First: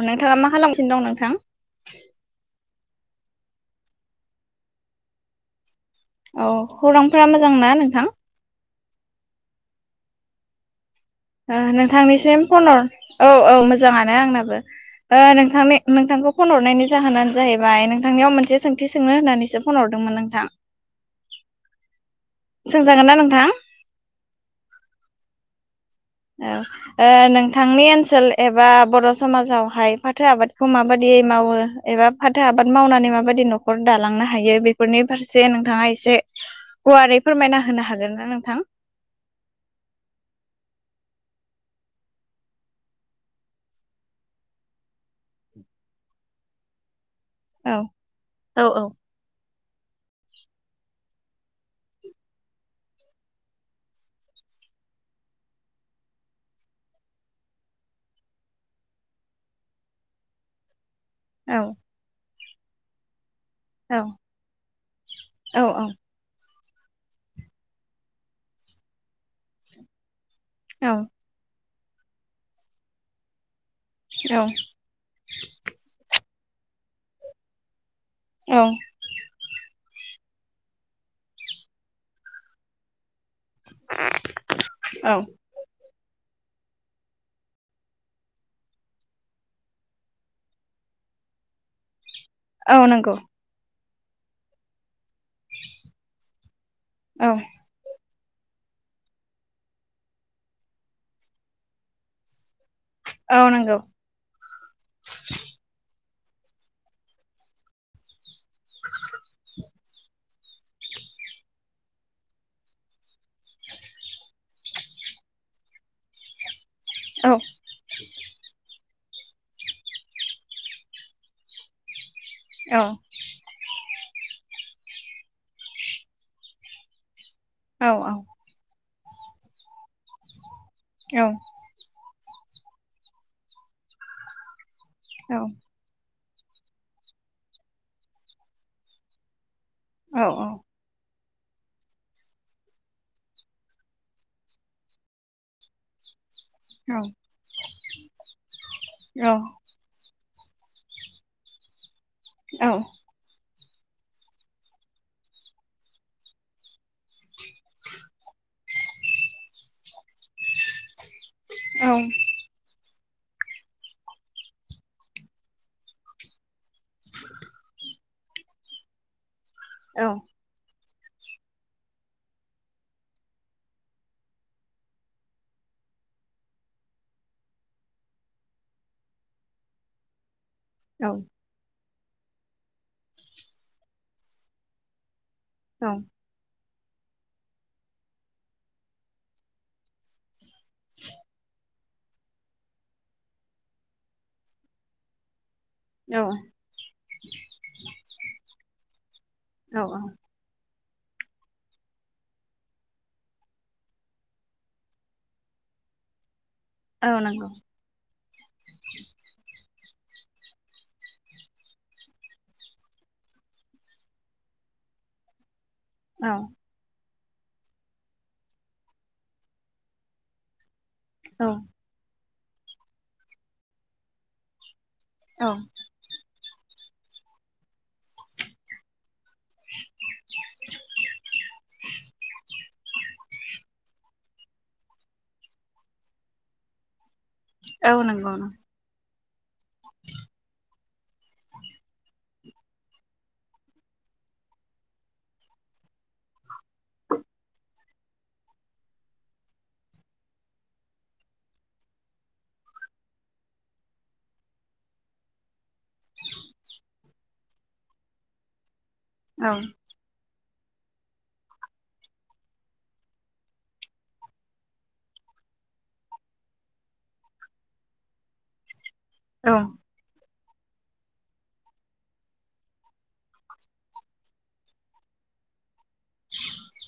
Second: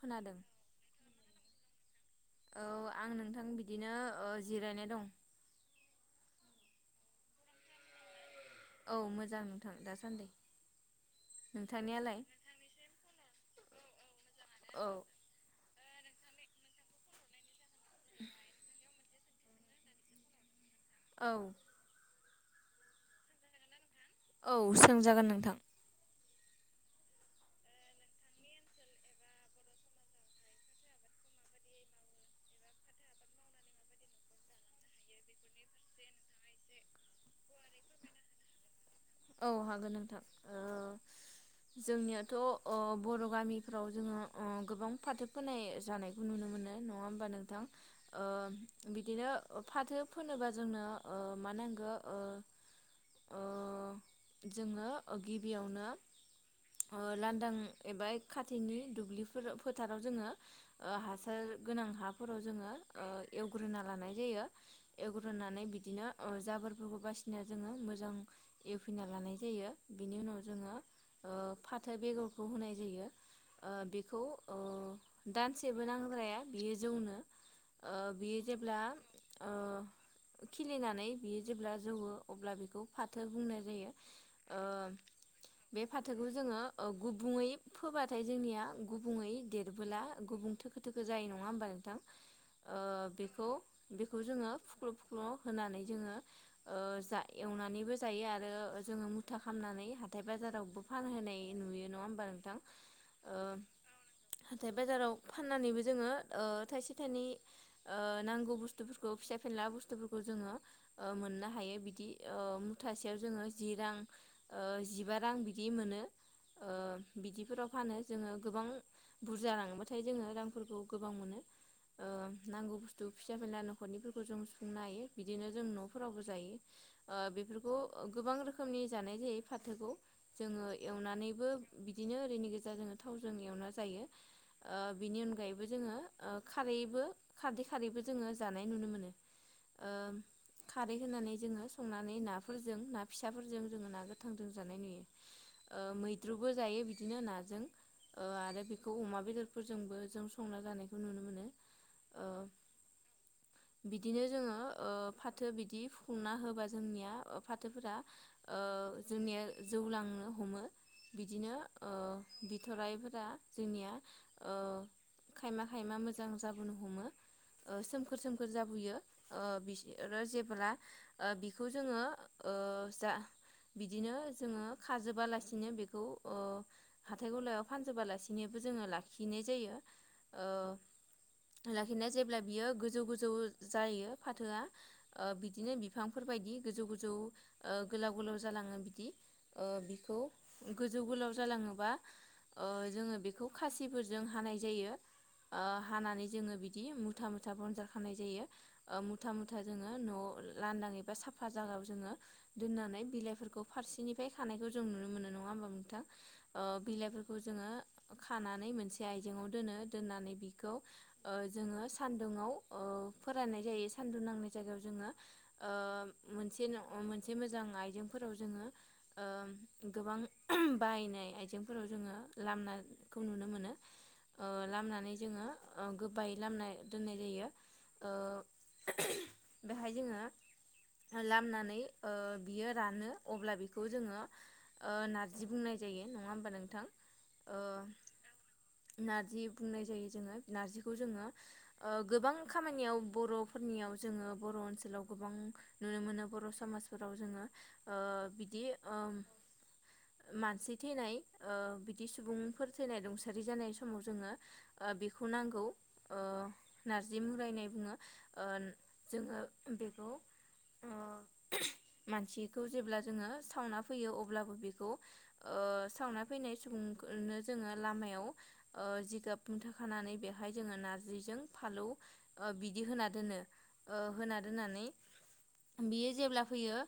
अ नोंथाङा खोनादों मा खालामगासिनो दं नोंथां। औ आं नोंथां बिदिनो जिरायनाय दं। औ खौरांफोरा मोजांना नोंथां? औ मोजां नोंथां दासान्दि। नोंथांनियालाय नोंथांनिसिम फन हर औ औ मोजाङानो आंनाबो औ नोंथांनि नोंथांखौ फन हरनायनि जाहोनानो जाहैबाय नोंथांनियाव मोनसे सोंथि सोंनो होननानैसो फन हरदोंमोन नोंथां। औ। सोंजागोन ना नोंथां? औ सोंजागोन नोंथां। ओ नोंथांनि ओनसोल एबा बर' समाजावहाय फाथो आबादखौ माबादि मावो एबा फाथो आबाद मावनानै माबादि न'खर दालांनो हायो बेफोरनि फारसे नोंथाङा एसे गुवारै फोरमायना होनो हागोन ना नोंथां? औ हागोन नोंथां। [inaudible] जोंनियाथ' अ बर' गामिफ्राव जोङो ओ गोबां फाथो फोनाय जानायखौ नुनो मोनो नङा होम होमबा नोंथां औ ओ औ औ। बिदिनो फाथो फोनोबा जोंनो ओ मा नांगो ओ जोङो ओ गिबियावनो ओ लांदां एबा खाथिनि दुब्लिफोर फोथाराव जोङो ओ हासार औ गोनां हाफोराव जोङो ओ एवग्रोना औ लानाय जायो औ एवग्रोनानै बिदिनो ओ जाबोर फोरखौ बासिनाय जोङो मोजां एवफिना लानाय जायो बिनि उनाव जोङो औ ओ फाथो बेगरखौ होनाय जायो बेखौ औ। दानसेबो नांलाया। बियो जौनो ओ बियो औ जेब्ला ओ खिलिनानै बियो जेब्ला जौवो अब्ला बेखौ फाथो बुंनाय जायो ओ औ बे फाथोखौ जोङो ओ गुबुङै फोबाथाय जोंनिया गुबुङै देरबोला गुबुं थोखो थोखो जायो नङा होमबा नोंथां? औ ओ नंगौ। बेखौ बेखौ जोङो फुख्ल' फुख्ल' होनानै जोङो ओ जा औ एवनानैबो जायो आरो। आरो जोङो मुथा खामनानै हाथाय बाजारावबो फानहोनाय नुयो नङा होमबा नोंथां। औ नंगौ हाथाय बाजाराव फाननानैबो जोङो ओ थाइसे थाइनै ओ नांगौ बुस्थुफोरखौ फिसा फेनला बुस्थुफोरखौ जोङो ओ मोननो हायो बिदि ओ मुथासे जोङो जि रां ओ जिबा रां बिदि मोनो। ओ औ बिदिफोराव फानो जोङो गोबां बुरजा लाङोबाथाय जोङो रांफोरखौ गोबां मोनो। ओ नांगौ औ बुस्थु फिसा फैला न'खरनिफोर सुंनो हायो बिदिनो जों न'फोराव जायो ओ बेफोरखौ औ औ गोबां रोखोमनि जानाय जायो फाथोखौ जोडो औ एवनानैबो बिदिनो ओरैनि गेजेर जोङो थावजों एवना जायो बिनि अनगायैबो जोङो ओ खारैबो खारदै खारैबो जोङो जानाय नुनो मोनो। ओ औ खारै होनानै जोङो संनानै ना फोरजों ना फिसाफोरजों जोङो ना गोथांजों जानाय नुयो ओ मै बिदिरबो जायो औ बिदिनो नाजों ओ आरो बेखौ अमा बेदरफोरजोंबो जों संना जानायखौ नुनो मोनो ओ औ। बिदिनो जोङो ओ फाथो बिदि फुुंना होबा जोंनिया फाथोफोरा ओ जोंनिया जौ लांनो हमो। बिदिनो ओ बिथ'राइफोर जोंनिया ओ खायमा -खायमा मोजां जाबोनो हमो। सोमखोर -सोमखोर जाबोयो [unintelligible] आरो जेब्ला बिखौ जोङो ओ जा बिदिनो जोङो खाजोबालासिनो बेखौ ओ हाथाय गलायाव फानजोबालासिनो जोङो लाखिनाय जायो। औ। बेखायनो जेब्ला बियो गोजौ- गोजौ जायो फाथोआ ओ बिदिनो औ बिफांफोर बायदि। गोजौ गोलाव -गोलाव जालाङो बिदि ओ बिखौ गोजौ गोलाव जालाङोबा ओ जोङो बेखौ खासिफोरजों हानाय जायो। ओ औ हानानै जोङो बिदि मुथा -मुथा बनजार खानाय जायो ओम मुथा- मुथा जोङो न'आव लानदाङै एबा साफा जोङो दोननानै बिलाइफोरखौ फारसेनिफ्राय खानायखौ जों नुनो मोनो नङा होमबा नोंथां? ओ औ बिलाइफोरखौ नंगौ जोङो खानानै मोनसे आइजेंवा दोनो। दोननानै बिखौ ओ जोङो सान्दुुं ओ फोराननाय जायो सानदुं नांनाय जायगायाव जों आङो औ मोनसे मोजां आइजेंफोराव ओ जोङो गोबां बायनाय औ आइजेंफोराव जोङो लामनाखौ नुनो मोनो ओ लाम जोङो गोबाय लामना दोननाय जायो ओ बेहाय जोङो लामनानै ओ बियो रानो अब्ला बिखौ जोङो ओ नारजि बुंनाय जायो। नङा होमबा नोंथां? ओ औ नांगौ। नारजि बुंनाय जायो जोङो नारजिखौ जोङो ओ गोबां खामानियाव बर'फोरनियाव जोङो बर' ओनसोलाव गोबां नुनो मोनो बर' समाजफोराव जोङो ओ बिदि ओ मानसि थैनाय ओ बिदि सुबुंफोर थैनाय रुंसारि जानाय समाव जोङो बेखौ नांगौ ओ नारजि मुरायनाय बुङो। जोङो औ बेखौ ओ [unintelligible] मानसिखौ जेब्ला जोङो सावना फैयो अब्लाबो बेखौ ओ सावना फैनाय सुबुं [unintelligible] जोङो लामायाव ओ औ जिगाब मुथाखानानै बे बेहाय जोङो नारजिजों फालौ बिदि होना दोनो होना दोननानै बियो जेब्ला फैयो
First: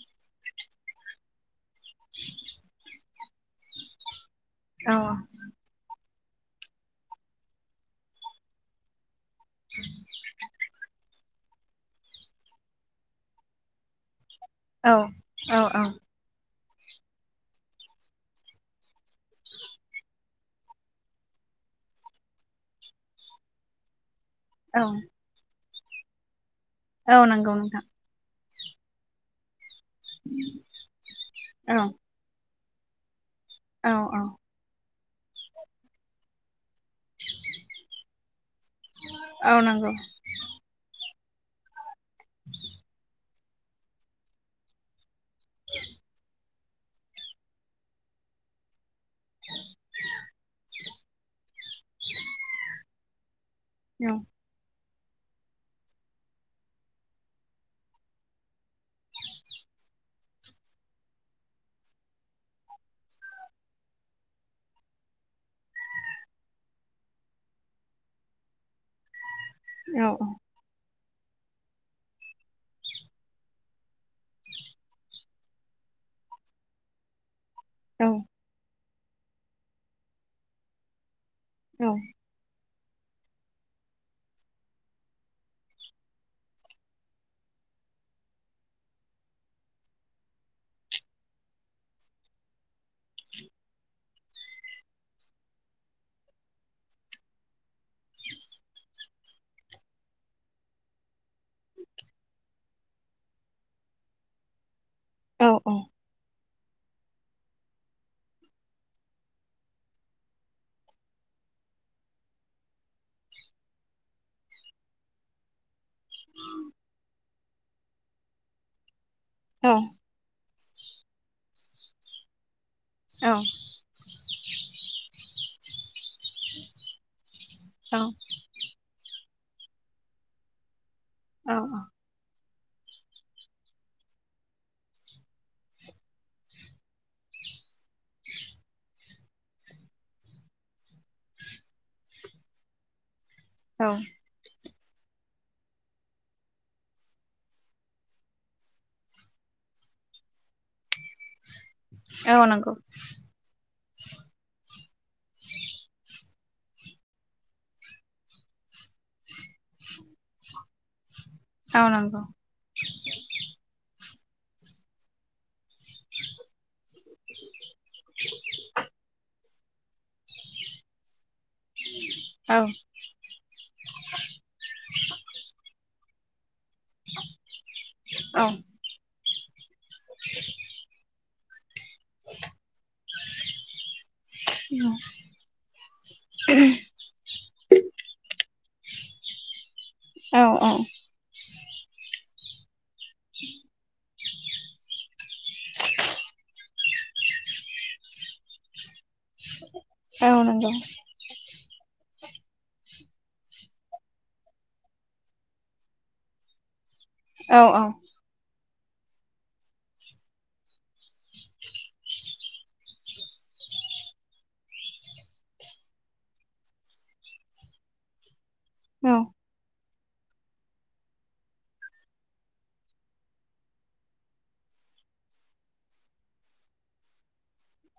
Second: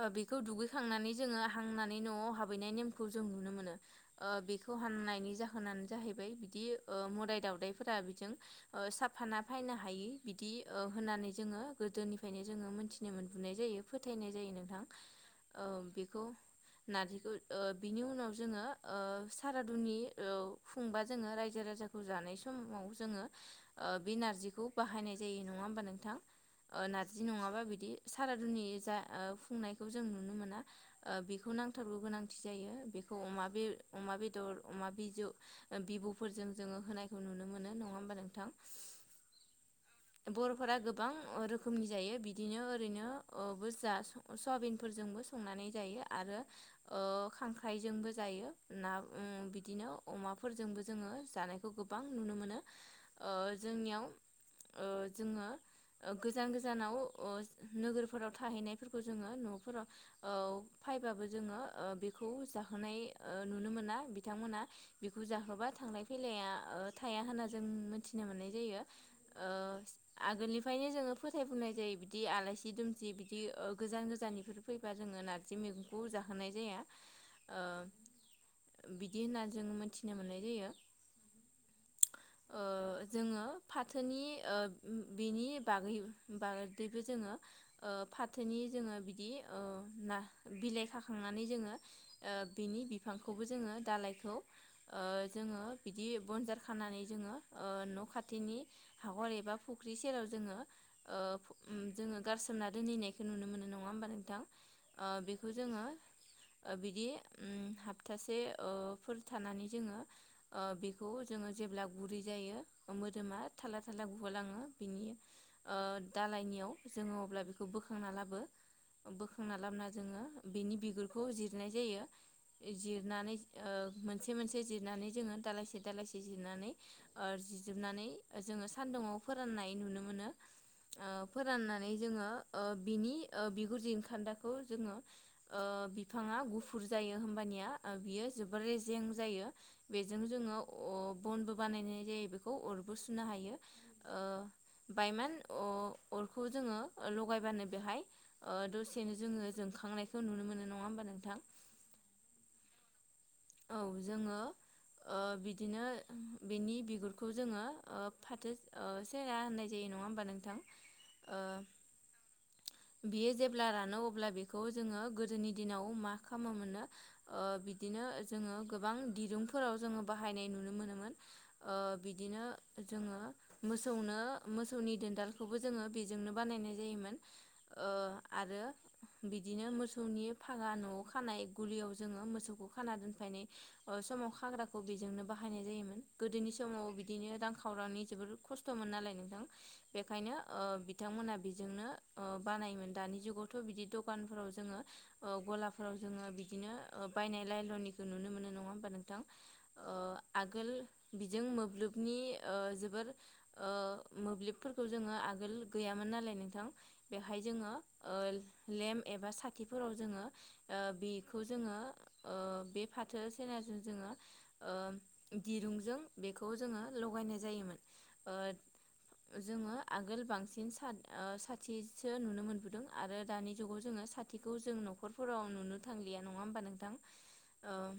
ओ बेखौ दुगैखांनानै जोङो हांनानै न'आव हाबहैनाय नेम जों नुनो मोनो। बेखौ औ हामनायनि जाहोनानो जाहैबाय [unintelligible] इबि ओ म'दाय दावदाइफोरा बिथिं ओ [unintelligible] फाना फायनो हायि बिदि ओ होननानै जोङो गोदोनिफ्रायनो जोङो मोनथि [unintelligible] जायो फोथायनाय जायो नोंथां औ औ ओ बेखौ नारजिखो ओ बिनि उनाव जोङो ओ सारादुनि औ खुंबा जोङो रायजो -राजा जानाय समाव जोंङो ओ बे नार्जिखौ बाहायनाय जायो नङा होमबा नोंथां? ओ औ नार्जि नंगौ नङाबा नोंथां बिदि सारादुनि जा ओ फुंनायखौ जों नुनो मोना ओ बिखौ औ नांथारगौ गोनांथि जायो बे [unintelligible] अमा औ -अमा बेदर अमा बिजौ ओ बिबुफोरजों जोंङो होनायखौ नुनो मोनो नङा होमबा नोंथां? औ नंगौ बर'फोरा [unintelligible] [unintelligible] रोखोमनि जायो बिदिनो ओरैनो ओ बो जा सवाबिनफोरजोंबो संनानै जायो आरो ओ खांख्राइजोंबो जायो ना उम बिदिनो अमाफोरजोंबो जोङो जानायखौ गोबां नुनो मोनो ओ जोंनियाव औ ओ जोङो ओ गोजान गोजानाव ओ नोगोरफोराव थाहैनायफोरखौ जोंङो न'फोराव औ फायबाबो जोंङो ओ बेखौ जाहोनाय ओ नुनो मोना बिथांमोना बेखौ जाहोबा थांलाय फैलाया ओ थाया होनना ज जों मोन्थिनो मोननाय जायो ओ औ आगोलनिफायनो जोंङो फोथायबोनाय जायो बि बिदि आलायसि दुमसि बिदि ओ गोजान गोजाननिफोर फैबा जोंङो नारजि मेगंखौ जाहोनाय जाया। ओ बिदि होनना जों मोनथिनो मोननाय जायो। औ ओ जोंङो फाथोनि ओ बिनि बागै बाग [unintelligible] जोङो ओ फाथोनि जोंङो बिदि ओ ना बिलाइ खाखांनानै जोंङो - - ओ बिनि बिफांखौबो जोंङो दालायखौ ओ जोंङो बिदि बनजार खानानै जोंङो ओ न' खाथिनि हाखर एबा फु फुख्रि सेराव जोंङो ओ उम जोङो गारसोमना दोनहैनायखो नुनो मोनो नोंङा होमबा नोंथां ओ बेखौ औ औ जोंङो ओ बिदि उम हप्थासे ओ फोर थानानै जोंङो ओ बिखौ जोंङो जेब्ला गुरै जायो मोदोमा थाला थाला गुगालाङो बिनि ओ दालायनियाव जोंङो अब्ला बिखौ बोखांना लाबो बोखांना औ लाबोना जोंङो बिनि बिगुरखौ जिरनाय जायो औ जिरनानै नंगौ ओ मोन मोनसे मोनसे जिरनानै जोंङो दालायसेे दलाइसि जिरनानै ओ जिरजोबनानै ओ जोंङो सान्दुंयाव फोराननाय नुनो मोनो ओ फोराननानै जोंङो ओ बिनि ओ बिगुर जिरखान्दाखौ जोंङो ओ बिफाङा गुफुर जायो होमबानि निया ओ बियो जोबोर रेजें जायो बेजों जोंङो अ बनबो बानायनाय जायो बेखौ। अरबो सुनो हायो ओ बायमान अ [inaudible] अरखौ जोंङो लगायबानो बेहाय ओ दसेनो जोंङो जोंखांनायखौ नुनो मोनो नङा होमबा नों थां औ नंगौ औ जोंङो ओ बिदिनो बेनि बिगुरखौ जोंङो ओ फाथो ओ से [unintelligible] होननाय जायो नङा होमबा नोंथां ओ औ नंगौ बियो जेब्ला रानौ अ अब्ला बेखौ जोंङो गोदोनि दिनाव माखामो मोननो ओ बिदिनो जोंङो गोबां दिरुंफोराव जोंङो बाहायनाय नुनो मोनोमोन। ओ बिदिनो औ जोऔङो मोसौनो मोसौनि देनदालखौबो जोंङो बे जोंनो बानायनाय जायोमोन ओ औ आरो बिदिनो मोसौनि फागा न' खानाय गलियाव जोऔङो मोसौखौ खाना दोनफायनाय ओ समाव खाग्राखौ औ बेजोंनो बाहायनाय जायोमोन गोदोनि समाव बिदिनो रां खावरानि जोबोर खस्थ'मोन नालाय नोंथां बेखायनो औ बिथांमोनहा बेजोंनो बानायमोन। दानि जुगावथ' बिदिथ' दखानफोराव जोंङो गलाफोराव जोंङो बिदिनो बायनाय लायल'नि नुनो मोननाय ना हा नोंथां औ आगोल नंगौ बिजों मोब नि जोबोर मोब्लिबफोरखौ जोंङो आगोल गैयामोन नालाय नोंथां। बेहाय औ जोंङो ओ लेम्प एबा साखिफोराव जोंङो ओ बेखौ जोंङो ओ बे फाथो सनाजों जोङो दिरुंजों बेखौ जोङो लगायनाय जायोमोन। औ ओ जोंङो आगोल बांसिन स साथिसो नुनो मोनबोदों आरो दानि जुगाव जोंङो साथिखौ जों न'खरफोराव नुनो थांलिया नङा होमबा नोंथां।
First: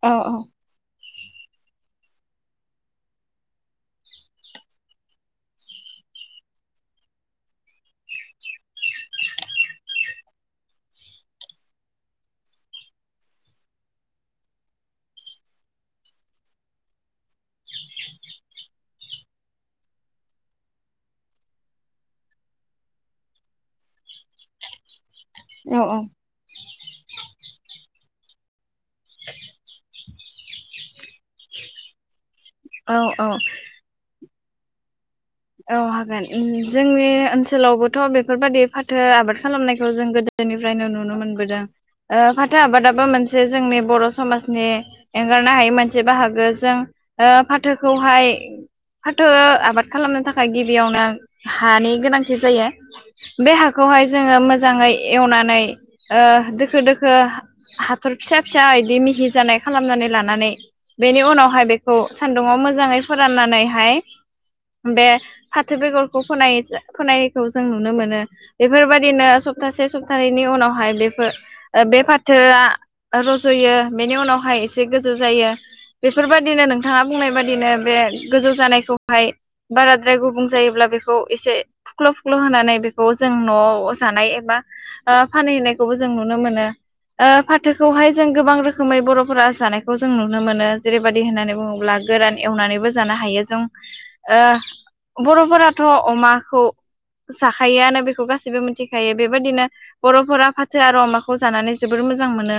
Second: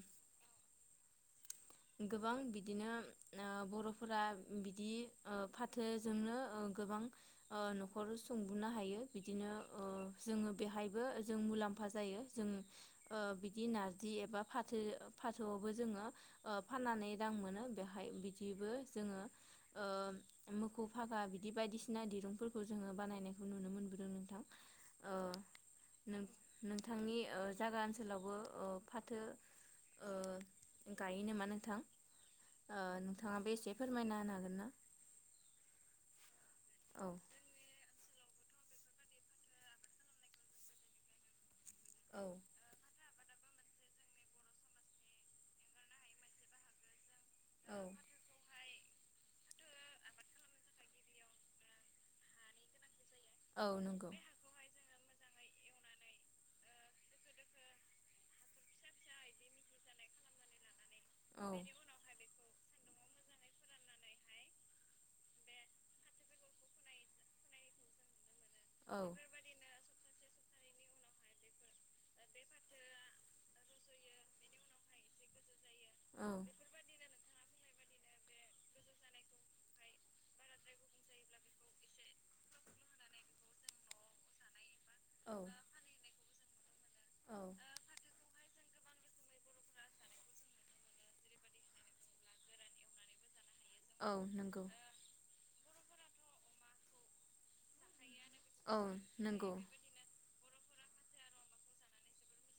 औ औ गोबां बिदिनो बर'फोरा बिदि फाथो जोंनो गोबां ओ न'खर सुंबोनो हायो बिदिनो ओ जोङो बेहायबो जों मुलाम्फा मुलाम्फा जायो जों ओ बिदि नारजि एबा फाथो फाथोआवबो जोङो [inaudible] [unintelligible] रां मोनो बेवहाय बिदिबो जोङो ओ [unintelligible] बिदि बायदिसिना ना दिरुंफोरखौ जोङो बानायनायखौ नुनो मोनबोदों नोंथां। ओ औ औ नों-नोंथांनि ओ जायगा [unintelligible] ओ फाथो ओ गायो नामा नोंथां? ओ औ नोंथाङाबो एसे फोरमायना होनो हागोन। ना? औ हागोन जोंनि औ ओनसोलावबोथ' बे फोरबायदि फाथो आबाद खालामनायखौ जों गोदोनिफ्रायनो नुनो मोनबोदों। ओ औ फाथो आबादाबो मोन से जोंनि बर' समाजनि एंगारनो हायै मोनसे बाहागो जों ओ फाथोखौहाय फाथो आबाद खालामनो था खाय गिबियावनो हानि गोनांथि जायो बे औ हाखौहाय नंगौ औ जोङो मोजाङै एवनानै ओ दोखो दोखो हाथर फिसा फिसा इदि मिहि जानाय खालामनानै लानानै बेनि औ उनावहाय बेखौ सान्दुङआव मोजाङै फोराननानैहाय बे फाथो बेगरखौ फोनाय-फोनायखौ जों नुनो मोनो औ बेफोरबायदिनो सप्तासे स [unintelligible] उनावहाय बेफोर ओ बे फाथोआ रज'यो बेनि उनावहाय एसे गोजौ जायो। बेफोरबायदिनो नोंथाङा बुंनाय बायदिनो बे गोजौ जानायखौहाय बारा [unintelligible] गुबुं जायोब्ला बेखौ एसे फुख्ल' फुख्ल' होनानै बेखौ जों न'आव जानाय एबा ओ फानहैनायखौबो जों नुनो मोनो ओ फाथोखौहाय जों गोबां रोखोम खोमै बर'फोरा जानायखौ जों नुनो मोनो जेरैबादि होननानै बुङोब्ला गोरान एवनानैबो जानो हायो जों औ नंगौ‌। न'फोराथ' अमाखौ जाखायोआनो बे खौ गासैबो औ मोनथिखायो नंगौ बेबायदिनो बर'फोरा फाथो आरो अमाखौ जानानै जोबोर मोजां मोनो।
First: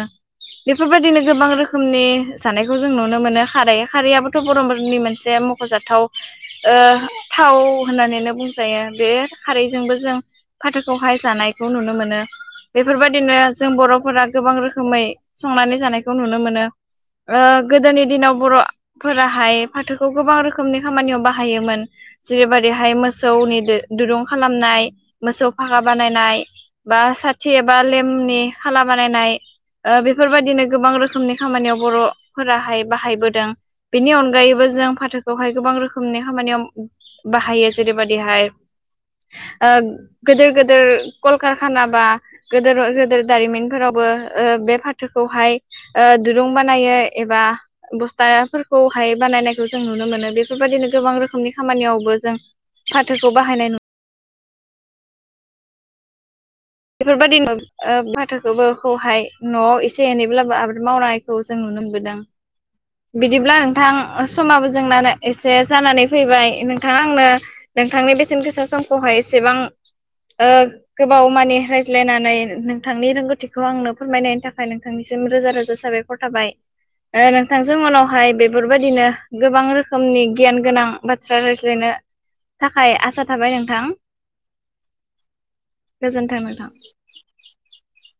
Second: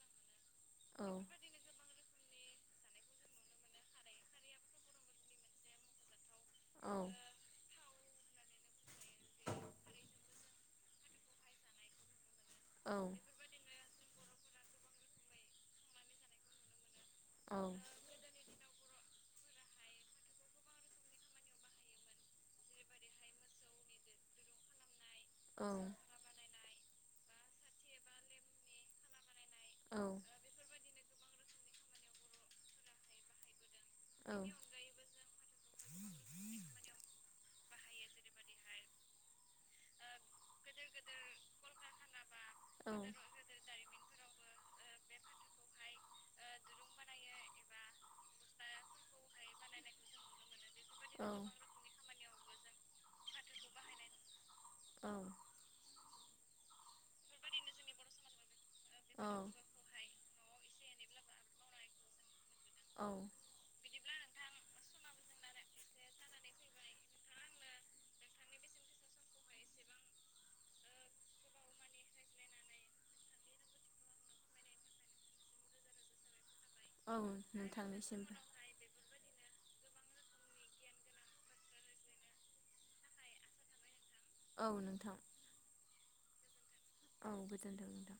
औ बेफोरबायदिनो गोबां रोखोमनि जानायखौ जों नुनो मोनो खारै खारैयाबोथ' बर'मनि मोनसे मख'जाथाव औ ओ औ होननानैनो बुंजायो बे खारैजोंबो जों फाथोखौहाय जानायखौ नुनो मोनो। औ बेफोरबायदिनो जों बर'फोरा गोबां रोखोमै संनानै जानायखौ नुनो मोनो। ओ गोदोनि दिनाव बर' फोराहाय फाथोखौ गोबां रोखोमनि खामानियाव बाहायोमोन। जेरैबायदिहाय मोसौनि [unintelligible] दुरुं खालामनाय मोसौ औ फाखा बानायनाय बा साथि एबा लेमनि खाला बानायनाय। ओ बेफोरबायदिनो गोबां रोखोमनि खामानियाव बर'फोराहाय बाहायबोदों। बेनि अनगायैबो जों फाथोखौहाय गोबां रोखोमनि खामानियाव बाहायो जेरैबादिहाय ओ गोदोर गो दोर कलकारखाना बा गोदोर औ गोदोर दारिमिनफोरावबो ओ बे फा थोखौहाय ओ दुरुं बानायो एबा बस्थाफोरखौहाय बानायनायखौ जों नुनो मोनो बेफोरबायदिनो गोबां रोखोमनि खामानियावबो जों फाथोखौ बाहायनाय औ। बेफोरबायदि ओ फाथोखौबोहाय औ नआव एसे एनै ब्लाबो आबाद मावनायखौ जों नुनो मोनबोदों जों बिदिब्ला नोंथां समाबो जोंनानै एसे जानानै फैबाय नोंथाङा आंनो नोंथांनि बेसेन गोसा समखौहाय एसेबां ओ गोबाव माने रायज्लायनानै नोंथांनि रोंगौथिखौ आंनो फोरमायनायनि थाखाय नोंथांनिसिम रोजा रोजा साबायखर थाबाय। औ ओ नोंथांजों उनावहाय बेफोरबायदिनो गोबां रोखोमनि गियान गोनां बाथ्रा रायज्लायनो थाखाय आसा थाबाय नोंथां। औ नोंथां गोजोन्थों नोंथां। औ गोजोनथों नोंथां।